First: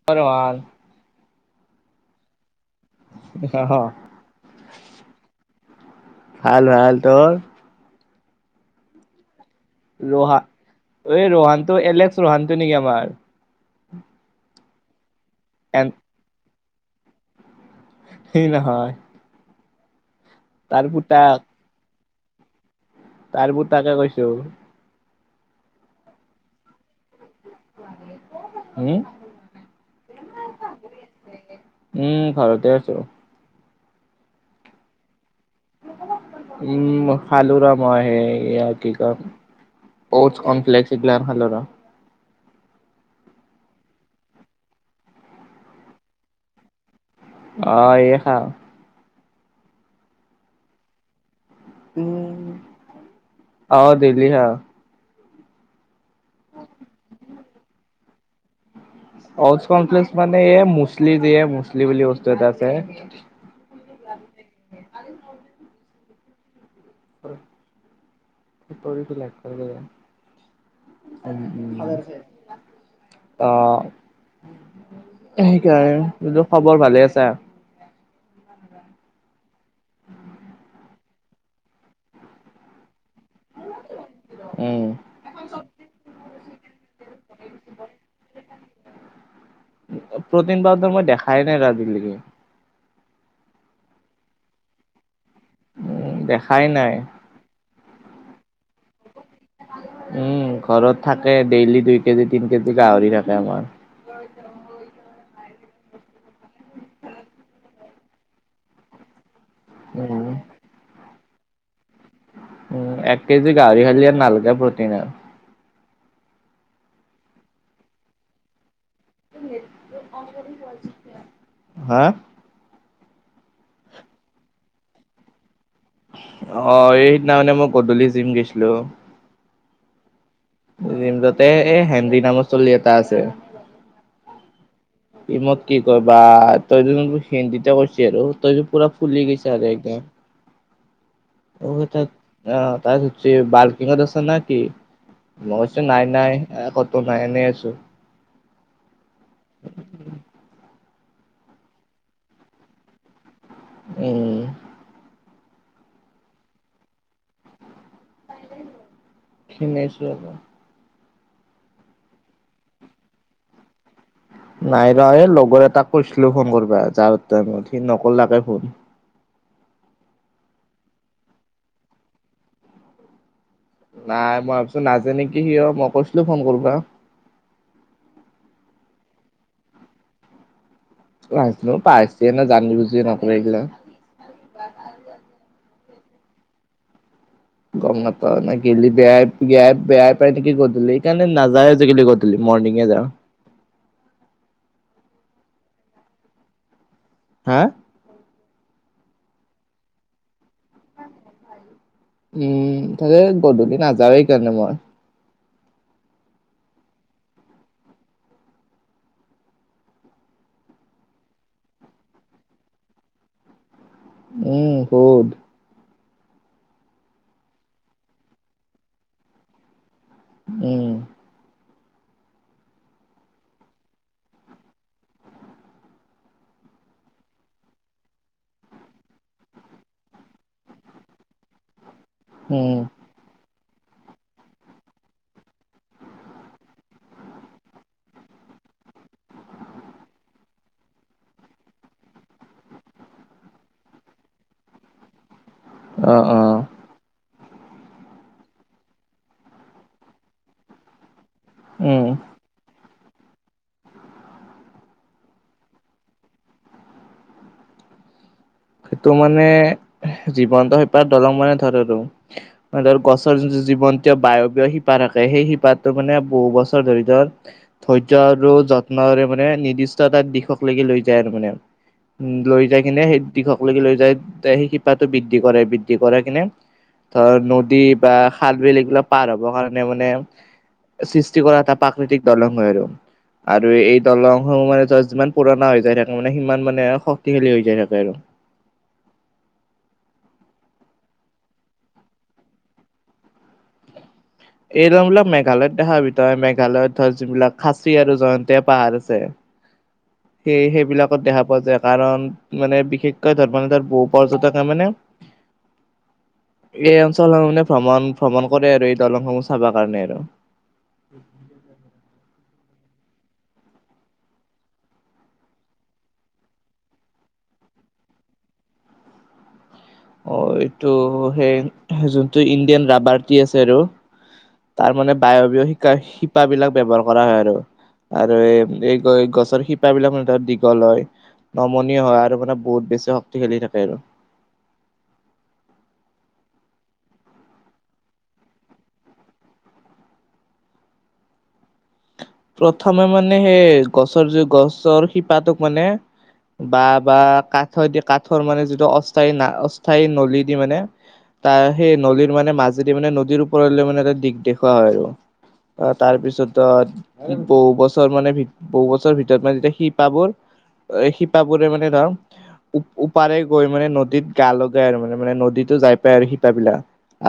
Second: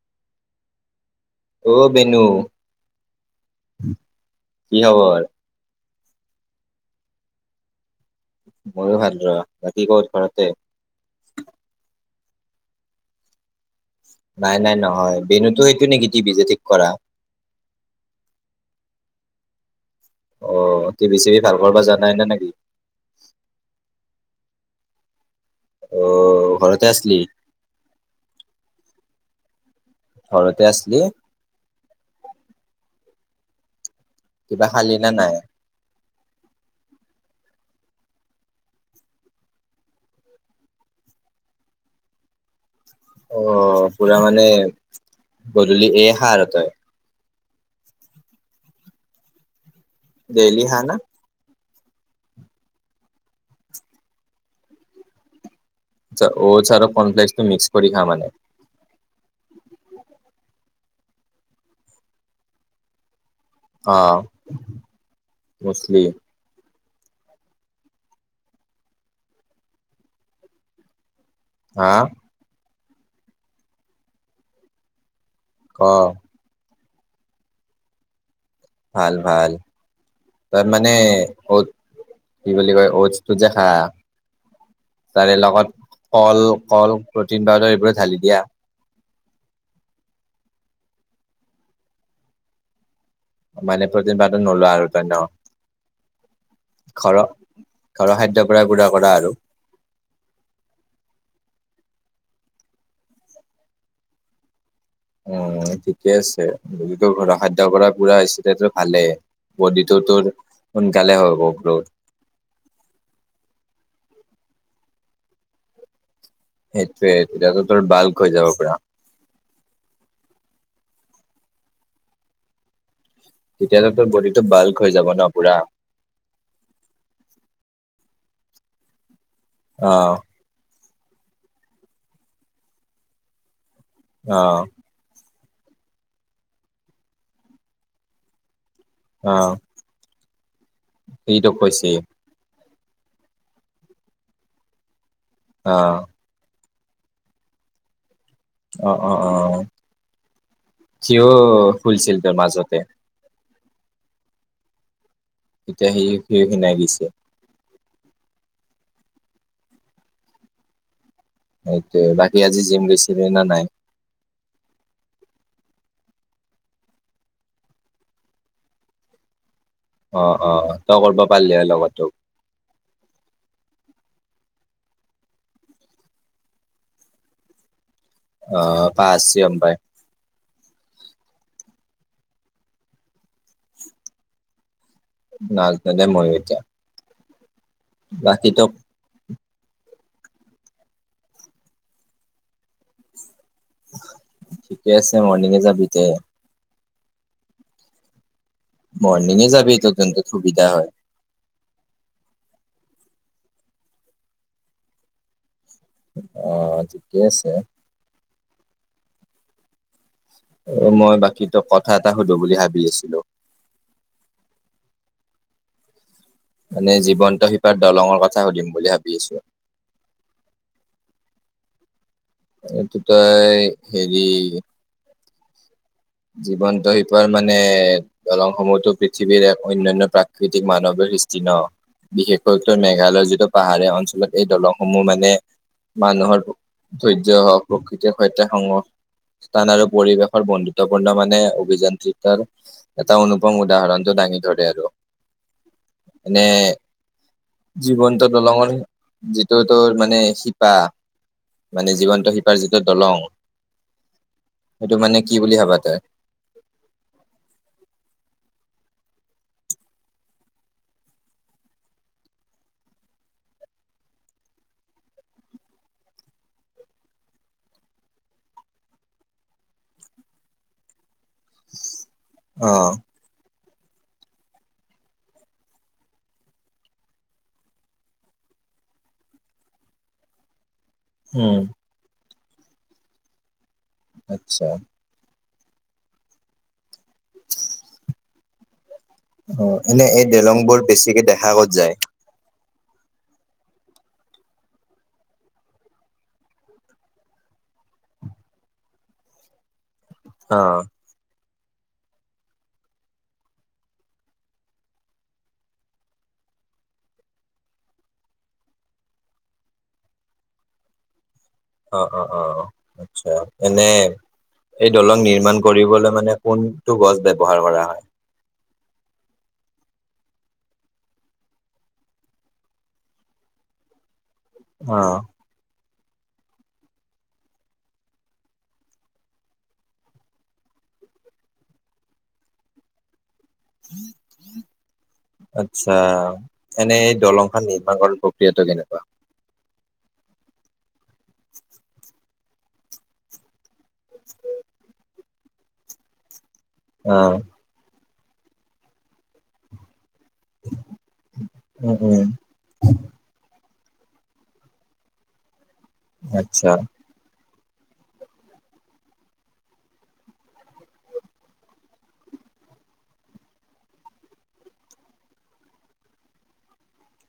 [inaudible] অ বেনু। কি খবৰ ভাল ভাল, তোৰ? মই ভাল ৰ, বাকী ক'ত ৰহা ঘৰতে। এই ৰোহানটো এলেক্স ৰোহান টো নেকি আমাৰ। নাই নাই নহয়, বেনুতো সেইটো নেকি টিভি যে ঠিক কৰা। সেই নহয়। অ তাৰ টিভি পুতাক চিভি ভাল কৰিব বা জানাই নে নেকি। তাৰবোৰ তাকে কৈছো। অ, ঘৰতে আছিলি। উম। ঘৰতে আছিলো। উম, ঘৰতে আছো। কিবা খালি না নাই। উম খালোঁ ৰ মই আহ ইয় কি কয় স্পৰ্টছ কম্প্লেকসগিল হল আৰ। অ পুৰা মানে গধূলি এহা আৰু তই। অ এই খা। দেললি হা না। উম আঁহ দেলি খাওঁ। অডচ আৰু কৰ্নফ্লেক্স টো মিক্স কৰি খা মানে। অদ কমপ্লেক্স মানে এই মুছলি দিয়ে মুছলি বুলি বস্তু এটা আছে। অঁ মুছলি। [unintelligible] উম উম হা অঁ। ক সেইকাৰণে বোলো খবৰ ভালে আছা। ভাল ভাল। তাৰ মানে অডছটো কি বুলি কয় অডটছটো যে খা উম। তাৰে লগত কল কল প্ৰটিন পাউদাৰ এইবোৰে ঢালি দিয়া। প্ৰটিন পাউদাৰ মই দেখাই নাই আজিলৈকে। মানে প্ৰটিন পাউদাৰ নলওঁ আৰু তই ন। উম দেখাই নাই। ঘৰ ঘৰৰ খাদ্যৰ পৰাই গুৰা কৰা আৰু। উম ঘৰত থাকে ডেইলি দুই কেজি তিন কেজি গাহৰি থাকে আমাৰ। [unintelligible] অ ঠিকে আছে যদি তো ঘৰৰ খাদ্য পৰা পুৰা হৈছে তেতিয়াটো ভালেই বডিটো উম তোৰ সোনকালে হব গ্ৰোথ উ এক কেজি গাহৰি খালি আৰু নালগে প্ৰটিন আৰু সেইটোৱে এতিয়াতো তোৰ বাল্ক হৈ যাব পুৰা [inaudible] হা তেতিয়াটো তোৰ বডিটো বাল্ক হৈ যাব ন পুৰা। অ সেইদিনা খনে মই গধূলি জিম গৈছিলো। অ জিম তাতে এ হেন্দী নামৰ ছোৱালী এটা আছে। অ'। ই মোক কি কয় বা তই য হিন্দীতে কৈছি আৰু তই যোৰ পুৰা ফুলি অ গৈছা যাইকে। সিটো কৈছে তাত আহ তাত বাৰ্কিঙত আছে না কি। মই অ কৈছো নাই নাই কতো নাই এনেই আছো। অ', অ', অ', হিউ য ফুলছিল তই মাজতে। উম এতিয়া সেই সিও খীণাই গৈছে খিনাইছো অলপ। সেইটোয়ে বাকী আজি জিম গৈছিলি না নাই। নাই ৰ এই লগৰ এটাক কৈছিলো ফোন কৰিবা যাৱাৰ টাইমত সি নকলাকে ফোন। অ অ তই কৰিব পাৰিলি হয় লগৰতোক নাই মই ভাবিছোঁ নাজায় নেকি সিও মই কৈছিলো ফোন কৰবা। অ পাচি হম পাই। নাজনো পাহাচি এ না জানি বুজি নকৰে এইগিলা। নাজনো দেই মইও এতিয়া গম নাপাও বাকী মই তই গেলি। বেয়াই বেয়াই বেয়াই পাই নেকি গধূলি সেইকাৰণে নাযাও এ আজিকালি গধূলি মৰ্ণিঙে যাওঁ ঠিকে আছে মৰ্ণিঙে যাবি দে। হা মৰ্নিঙে যাবি তোৰ তেন্তে সুবিধা হয়। উম তাকে গধূলি নাযাও এ এইকাৰণে মই অ ঠিকে আছে মই বাকী তোক কথা এটা সুধো বুলি ভাবি আছিলো। উম শুধ মানে জীৱন্ত শিপাৰ দলঙৰ কথা সুধিম বুলি ভাবি আছো। উম এইটো তই হেৰি জীৱন্ত শিপাৰ মানে দলংসমূহতো পৃথিৱীৰ এক অন্যান্য প্ৰাকৃতিক মানৱীয় সৃষ্টি ন। বিশেষকৈ উম উত্তৰ মেঘালয়ৰ যিটো পাহাৰীয়া অঞ্চলত এই দলংসমূহ মানে মানুহৰ ধৈৰ্য্য হওক, প্ৰকৃতিৰ সৈত সংগহ স্থান আৰু পৰিৱেশৰ বন্ধু। গুৰুত্বপূৰ্ণ মানে অভিযান্ত্ৰিতৰ এটা অনুপম উদাহৰণটো দাঙি ধৰে আৰু। অ অ মানে জীৱন্ত দলঙৰ যিটো তোৰ মানে শিপা। মানে উম জীৱন্ত শিপাৰ যিটো দলং, সেইটো মানে কি বুলি ভাবা তই? সেইটো মানে জীৱন্ত শিপাৰ দলং মানে ধৰ আৰু। ধৰ গছৰ যোনটো জীৱন্ত বায়বীয় শিপা থাকে সেই শিপাটো মানে বহু বছৰ ধৰি ধৰ ধৈৰ্য্য আৰু যত্নৰে মানে নিৰ্দিষ্ট এটা দিশক লগি লৈ যায় আৰু মানে। উম লৈ অ যাই কিনে সেই দিশক লেগি লৈ যায় সেই শিপাটো বৃদ্ধি কৰে বৃদ্ধি কৰে কিনে ধৰ নদী বা খাল, বিল এইবিলাক পাৰ হ'ব কাৰণে মানে সৃষ্টি উম কৰা এটা প্ৰাকৃতিক দলং হয় আৰু, আৰু এই দলং আচ্ছা সমূহ মানে তই যিমান পুৰণা হৈ যায় থাকে মানে, সিমান মানে শক্তিশালী হৈ যায় থাকে আৰু অ' এনে এই দলং বোৰ বেছিকে দেখা ক'ত যায়। এই দলংবিলাক মেঘালয়ত দেখাবি তই মেঘালয়ত ধৰ, যোনবিলাক খাচী আৰু জয়ন্তীয়া পাহাৰ আছে। অ সেই, সেইবিলাকত দেখা পোৱা যায়। কাৰণ মানে বিশেষকৈ ধৰ্মমানৰ বহু পৰ্যটকে মানে এই অঞ্চল সমুহ মানে ভ্ৰমণ ভ্ৰমণ কৰে আৰু এই দলং সমুহ চাব কাৰণে আৰু [inaudible] অৱ অৱ অৱ আচ্ছা, এনে এই দলং নিৰ্মাণ কৰিবলৈ মানে কোনটো গছ ব্যৱহাৰ কৰা হয়? অ এইটো সেই যোনটো ইণ্ডিয়ান ৰাবাৰটি আছে আৰু তাৰ অ মানে বায়বীয় শিকা শিপাবিলাক ব্যৱহাৰ কৰা হয় আৰু আৰু এই এই গছৰ শিপাবিলাক মানে ধৰ দীঘল হয়। নমনীয় হয় আৰু মানে বহুত বেছি শক্তিশালী থাকে। আৰু [inaudible] আচ্ছা, এনেই দলং খন নিৰ্মাণ কৰা প্ৰক্ৰিয়াটো কেনেকুৱা? প্ৰথমে মানে সেই গছৰ যে গছৰ শিপাটোক মানে বা বা অ কাঠৰ দি কাঠৰ মানে, যিটো অস্থায়ী অস্থায়ী নলীত দি মানে তাৰ সেই উম উম নলীৰ মানে মাছ যদি মানে নদীৰ ওপৰলৈ মানে এটা দিশ দেখুওৱা হয় আৰু তাৰপিছত আচ্ছা তোৰ বহু বছৰ মানে বহু বছৰৰ ভিতৰত মানে যেতিয়া শিপাবোৰ এ, শিপাবোৰে মানে ধৰ উপ ওপাৰে গৈ মানে নদীত গা লগাই আৰু মানে মানে নদীতো যাই পায় আৰু শিপা বিলাক।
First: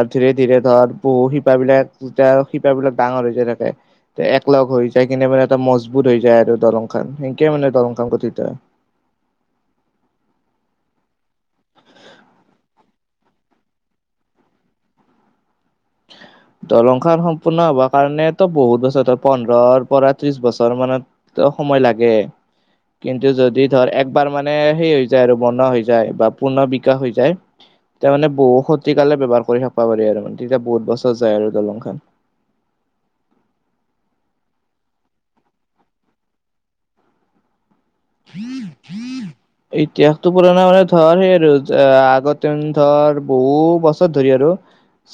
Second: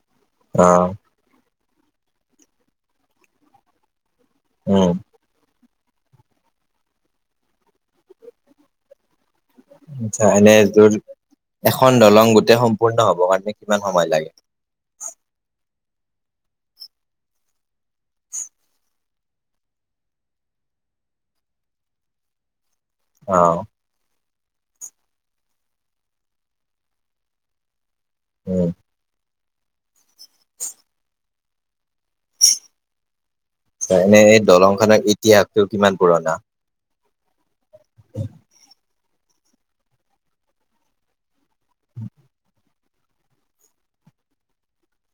আৰু ধীৰে ধীৰে অ ধৰ বহু শিপাবলাক শিপা শিপাবিলাক ডাঙৰ হৈ যায় থাকে। লগ উম হৈ যায় কিনে মানে এটা মজবুত হৈ যায় আৰু দলং খন সেনকে মানে দলং খন গঠিত হয়। আচ্ছা, এনে তোৰ এখন দলং গোটেই সম্পূৰ্ণ হ'ব কাৰণে কিমান সময় লাগে? [inaudible] দলং খন সম্পূৰ্ণ হ'বৰ কাৰণে টো বহুত বছৰ ধৰ পোন্ধৰৰ পৰা ত্ৰিশ বছৰ মানত ত সময় লাগে। কিন্তু অ যদি ধৰ একবাৰ মানে সেই হৈ যায় আৰু বনোৱা হৈ যায় বা পূৰ্ণ বিকাশ হৈ যায়। তেতিয়া মানে বহু উম শতিকালৈ ব্যৱহাৰ কৰি থাকবা পাৰি আৰু তেতিয়া বহুত বছৰ যায় আৰু দলং খন। এনে সেই দলং খনৰ ইতিহাসটো কিমান পুৰণা? [inaudible] [inaudible] ইতিহাসটো পুৰণা মানে ধৰ সেই আৰু আগতে ধৰ বহু বছৰ ধৰি আৰু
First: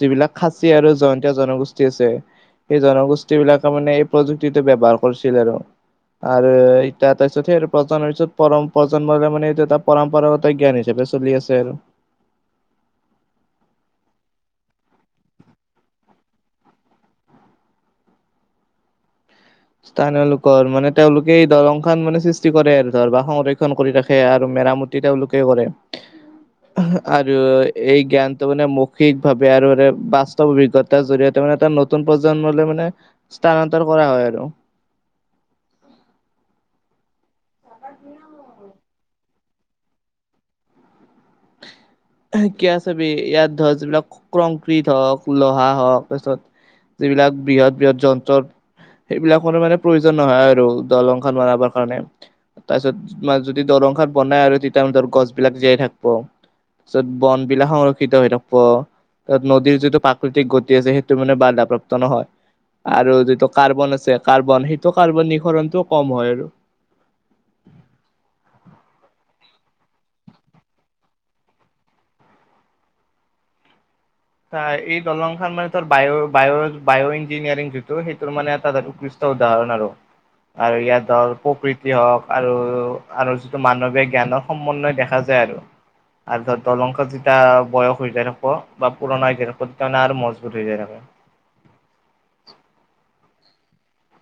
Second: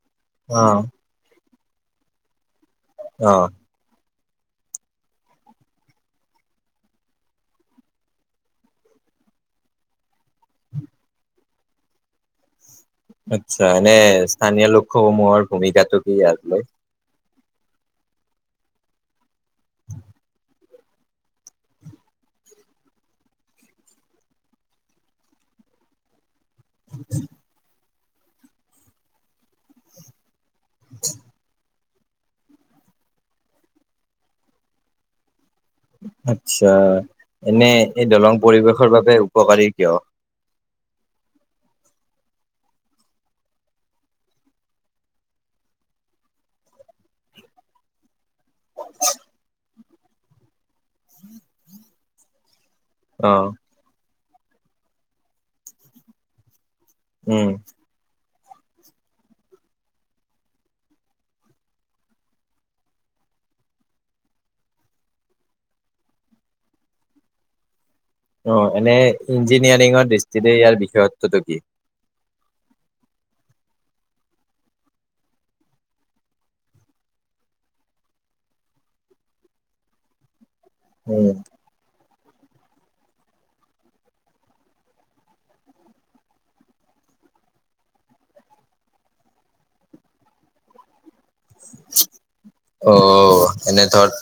যিবিলাক অ খাচী আৰু জয়ন্তীয়া জনগোষ্ঠী আছে। সেই অ জনগোষ্ঠী বিলাক ত মানে এই প্ৰযুক্তিটো ব্যৱহাৰ কৰছিল আৰু আৰু ই তাৰপিছতে আৰু প্ৰজন্মৰ পিছত পৰম প্ৰজন্মৰে মানে এইটো এটা পৰম্পৰাগত জ্ঞান হিচাপে চলি আছে আৰু আচ্ছা, এনে স্থানীয় লোকসমূহৰ ভূমিকাটো কি আৰু ক'য় স্থানীয় লোকৰ মানে তেওঁলোকে এই দলং খন মানে সৃষ্টি কৰে আৰু ধৰ বা সংৰক্ষণ কৰি ৰাখে আৰু মেৰাম তেওঁলোকে কৰে। [inaudible] আৰু এই জ্ঞানটো মানে মৌখিকভাৱে আৰু অৰে বাছ স্তৱ অভিজ্ঞতাৰ জৰিয়তে মানে, এটা নতুন প্ৰজন্মলৈ মানে স্থানান্তৰ কৰা হয় আৰু ত আটচ্ছা এনে এই দলং পৰিৱেশৰ বাবে উপকাৰী কিয়? কিয়া চাবি ইয়াত ধৰ যিবিলাক ক্ৰংক্ৰিট হওঁক, লোহা হওঁক তাছত যিবিলাক বৃহৎ বৃহৎ যন ন্ত্ৰ সেইবিলাকৰ মানে প্ৰয়োজন নহয় আৰু দলংখন বনাবৰ কাৰণে তাপিছত অ কোনবাই যদি দলং খান বনাই আৰু তেতিয়া মানে গছ বিলাক জীয়াই থাকব য'ত বন উম বিলাক সংৰক্ষিত হৈ থাকব। তাত নদীৰ যিটো প্ৰাকৃতিক গতি আছে, সেইটো মানে বাধাপ্ৰাপ্ত নহয়। আৰু যিটো কাৰ্বন আছে কাৰ্বন সেইটো কাৰ্বনিখৰণটোও কম হয় আৰু অ' এনে ইঞ্জিনিয়াৰিঙৰ দৃষ্টিৰে ইয়াৰ বিশেষত্বটো কি? চা এই দলং খন মানে তোৰ বায় বায় বায় ইঞ্জিনিয়াৰিং যিটো সেইটো মানে উৎকৃ ষ্ট উদাহৰণ আৰু [inaudible] আৰু ইয়াত উম ধৰ প্ৰকৃত তি হওঁক আৰু, আৰু যিটো মানৱীয় জ্ঞানৰ সমন্বয় দেখা যায় আৰু আৰু ধৰ দলং খন যেতিয়া বয়স হৈ যায় ওখ বা পুৰণা হৈকিনে সত্ৰ্যনা আৰু মজবুত হৈ জাই তাৰমানে অ' এনে ধৰ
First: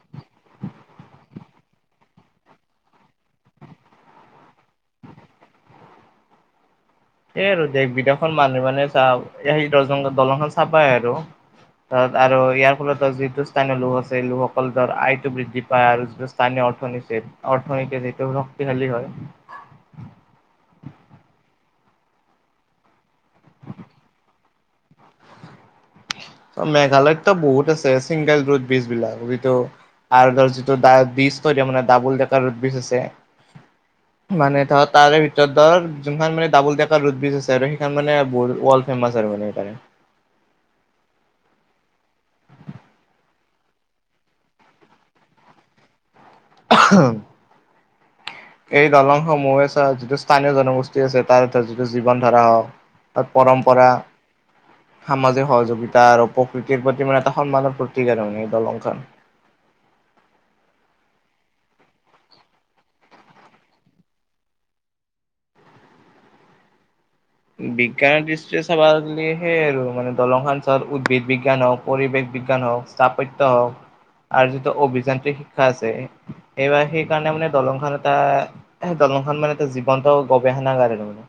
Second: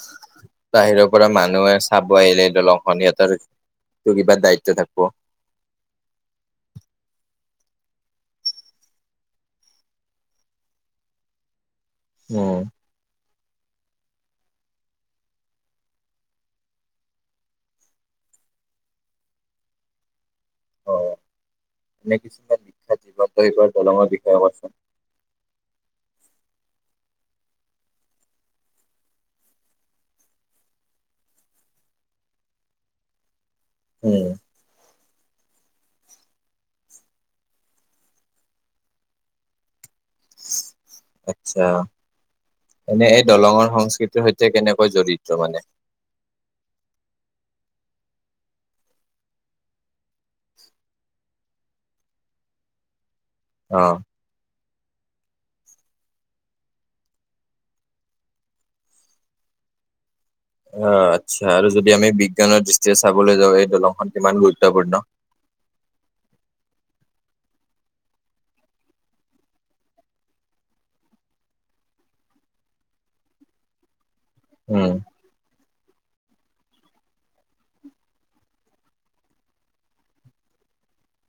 বাহিৰৰ পৰা মানুহে চাব আহিলে দলংখন সিহঁতৰ, টো কিবা দায়িত্ব থাকব এই আৰু দেশ বিদেশৰ মানুহ মানে চাওঁক এ আহি দ দলংখন চাবাই আৰু ত আৰু উম ইয়াৰ ফলত যিটো স্থানীয় লোক আছে এই লোকসকল ধৰ আয়টো বৃদ্ধি পায়, আৰু যিটো স্থানীয় অৰ্থনীতিৰ অৰ্থনীতি যিটো ক্তি শালী হয়। অ এনে কিছুমান বিখ্যাত জীৱন্ত এইবাৰ দলঙৰ বিষয়ে কোৱাচোন মেঘালয়ত তো বহুত আছে ছিংগল ৰুট ব্ৰীজ বিলাক। যিটো আৰু ধৰ যিটো দাডব্ৰিজ কৈ দে মানে দাবুল দেতৰ ব্ৰিজ আছে উম মানে ধৰ তাৰে ভিতৰত ধৰ যোনখন মানে ডাবুল ডেকা ৰুট ব্ৰীজ আছে আৰু সেইখন মানে বহুত ৱৰ্ল্ড ফেমাচ আৰু মানে সেইকৰণে আটচ্ছা। এনে এই দলঙৰ সংস্কৃতিৰ সৈতে কেনেকৈ জড়িত মানে? [unintelligible] এই দলংসমূহে চা যিটো স্থানীয় জনগোষ্ঠী আছে তাৰ যিটো জীৱন ধৰা হওঁক তাত অ। পৰম্পৰা সামাজিক সহযোগিতা আৰু প্ৰকৃতিৰ প্ৰতি মানে এটা সন্মানৰ প্ৰতীক আৰু মানে এই দলংখন। অ' আচ্ছা আৰু যদি আমি বিজ্ঞানৰ দৃষ্টিৰে চাবলৈ যাওঁ এই দলংখন কিমান গুৰুত্বপূৰ্ণ বিজ্ঞানৰ দৃষ্টিৰে চাব গ'লে সেই আৰু মানে দলংখন [unintelligible] উদ্ভিদ বিজ্ঞান হওঁক, পৰিৱেশ বিজ্ঞান হওঁক তাপত্য হওঁক [inaudible] আৰু যিটো উম অভিযান্ত্ৰিক শিক্ষা আছে, সেবাৰ সেইকাৰণে মানে দলংখন এটা সেই দলংখন মানে এটা জীৱন্ত গৱেষণাগাৰ [unintelligible] মানে।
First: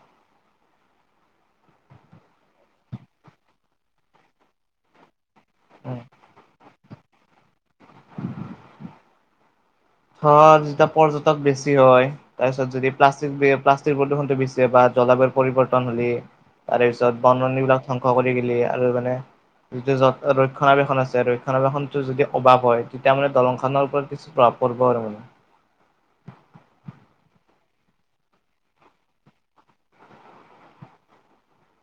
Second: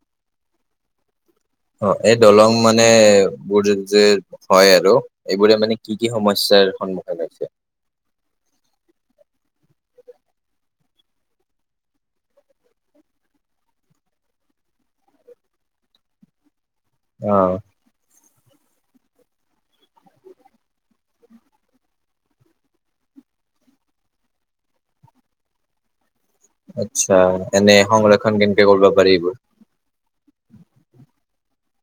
অ' এই দলং মানে বুৰ যে হয় আৰু এইবোৰে মানে কি কি সমস্যাৰ সন্মুখীন হৈছে? হ আৰু যেতিয়া পৰ্যটক বেছি হয় তাৰপিছত যদি প্লাষ্টিক বি প্লাষ্টিক প্ৰদূষণটো বেচি হয় বা জলবায়ুৰ পৰিৱৰ্তন হ'লে। তাৰেপিছত অ বননিবিলাক ধ্বংস কৰি গেলি আৰু মানে যিটো য ৰক্ষণাবেক্ষন আছে, ৰক্ষণাবেক্ষণটো যদি অভাৱ হয় তেতিয়া মানে দলংখনৰ ওপৰত কিছু প্ৰভাৱ পৰিব আৰু মানে। আচ্ছা, এনে সংৰক্ষণ কেনেকে কৰিব পাৰি এইবোৰ?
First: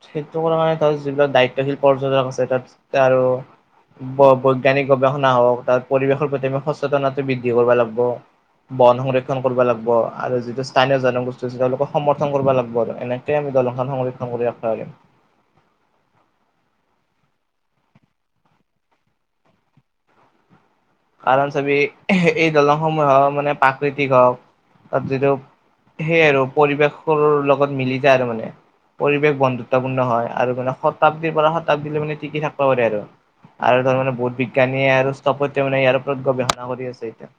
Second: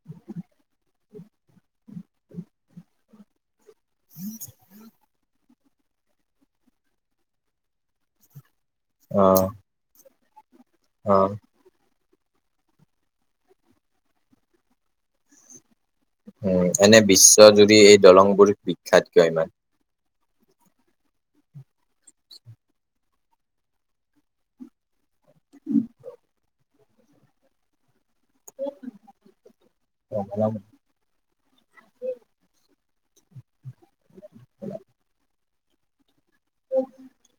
সেইটো কৰা [unintelligible] তাত যিবিলাক দায়িত্বশীল পৰ্টয্যাতক আছে [unintelligible] আৰু ব-বৈজ্ঞানিক গৱেষণা হওঁক তাৰ পৰিৱেশৰ প্ৰতি আমি সচেতনতা বৃদ্ধি কৰিব লাগিব। বন অ সংৰক্ষণ কৰিব লাগিব আৰু যিটো স্থানীয় অ জনগোষ্ঠী আছে তেওঁলোকৰ সমৰ্থন কৰিব লাগিব আৰু এনেকে আমি দলংখন সংৰক্ষণ কৰি ৰাখিব পাৰিম। উম, এনে বিশ্বজুৰি এই দলংবোৰ বিখ্যাত কিয় ইমান? কাৰণ চাবি এই দলংসমূহ হওঁক মানে প্ৰাকৃতিক হওঁক তাত যিটো সেই আৰু পৰিৱেশৰ লগত মিলি যায় আৰু মানে। পৰিৱেশ বন্ধুত্বপূৰ্ণ হয়, আৰু মানে শত শতাব্দীৰ পৰা শতাব্দীলৈ মানে টিকি থাকিব পাৰে আৰু, আৰু ধৰ মানে বহুত বিজ্ঞানীয়ে আৰু স্থাপত্য তেওঁ মানে ইয়াৰ ওপৰত গৱেষণা কৰি আছে এতিয়া।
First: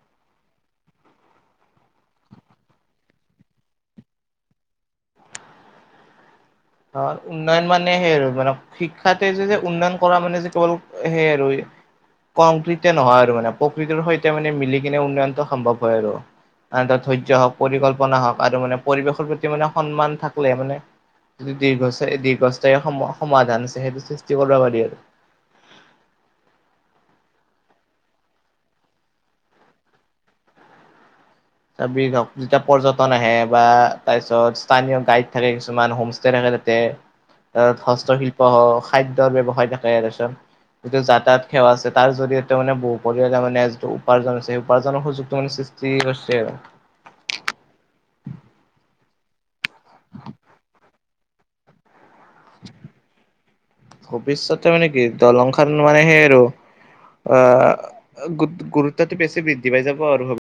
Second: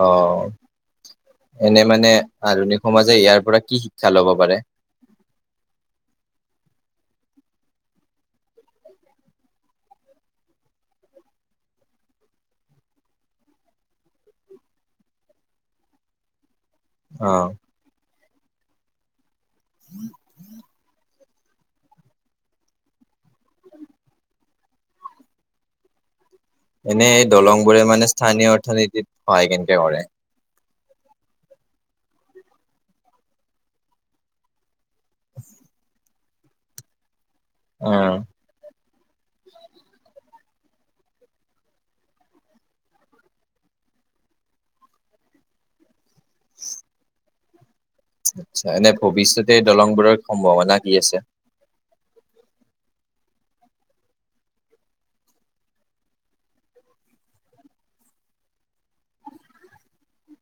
অ' এনে মানে আধুনিক সমাজে ইয়াৰ পৰা কি শিক্ষা ল'ব পাৰে? অ' উন্নয়ন মানে সেই আৰু মানে শিক্ষাতে যে যে উন্নয়ন কৰা মানে যে কেৱল সেই আৰু কংক্ৰিতে নহয় আৰু মানে প্ৰকৃৃতৰ সৈতে মানে মিলি কিনে উন্নয়নটো সম্ভৱ হয় আৰু। [unintelligible] এটা ধৈৰ্য অ', হওক, পৰিকল্পনা হওক, আৰু মানে পৰিৱেশৰ প্ৰতি মানে সন্মান থাকলেহে মানে [unintelligible] দীৰ্ঘ দীৰ্ঘস্থায়ী সম সমাধান আছে, সেইটো সৃষ্টি কৰিব পাৰি আৰু। এনে এই দলঙবোৰে মানে স্থানীয় অৰ্থনীতিত সহায় কেনকে কৰে? [unintelligible] যেতিয়া পৰ্যটন আহে বা তাৰপিছত স্থানীয় গাইড থাকে, কিছুমান হোমষ্টে থাকে, তাতে অ', হস্তশিল্প [unintelligible] খাদ্যৰ ব্যৱসায় থাকে [unintelligible] যিটো যাতায়ত সেৱা আছে, তাৰ জৰিয়তে মানে বহু পৰিয়ালৰ মানে যিটো উপাৰ্জন আছে সেই উপাৰ্জনৰ সুযোগটো মানে চি কৰছে আৰু। আচ্ছা, এনে ভৱিষ্যতে দলংবোৰৰ সম্ভাৱনা কি আছে? [inaudible] ভৱিষ্যতে মানে কি দলংখন মানে সেই আৰু আ, গোট-গুৰুত্বটো বেছি বৃদ্ধি পাই যাব আৰু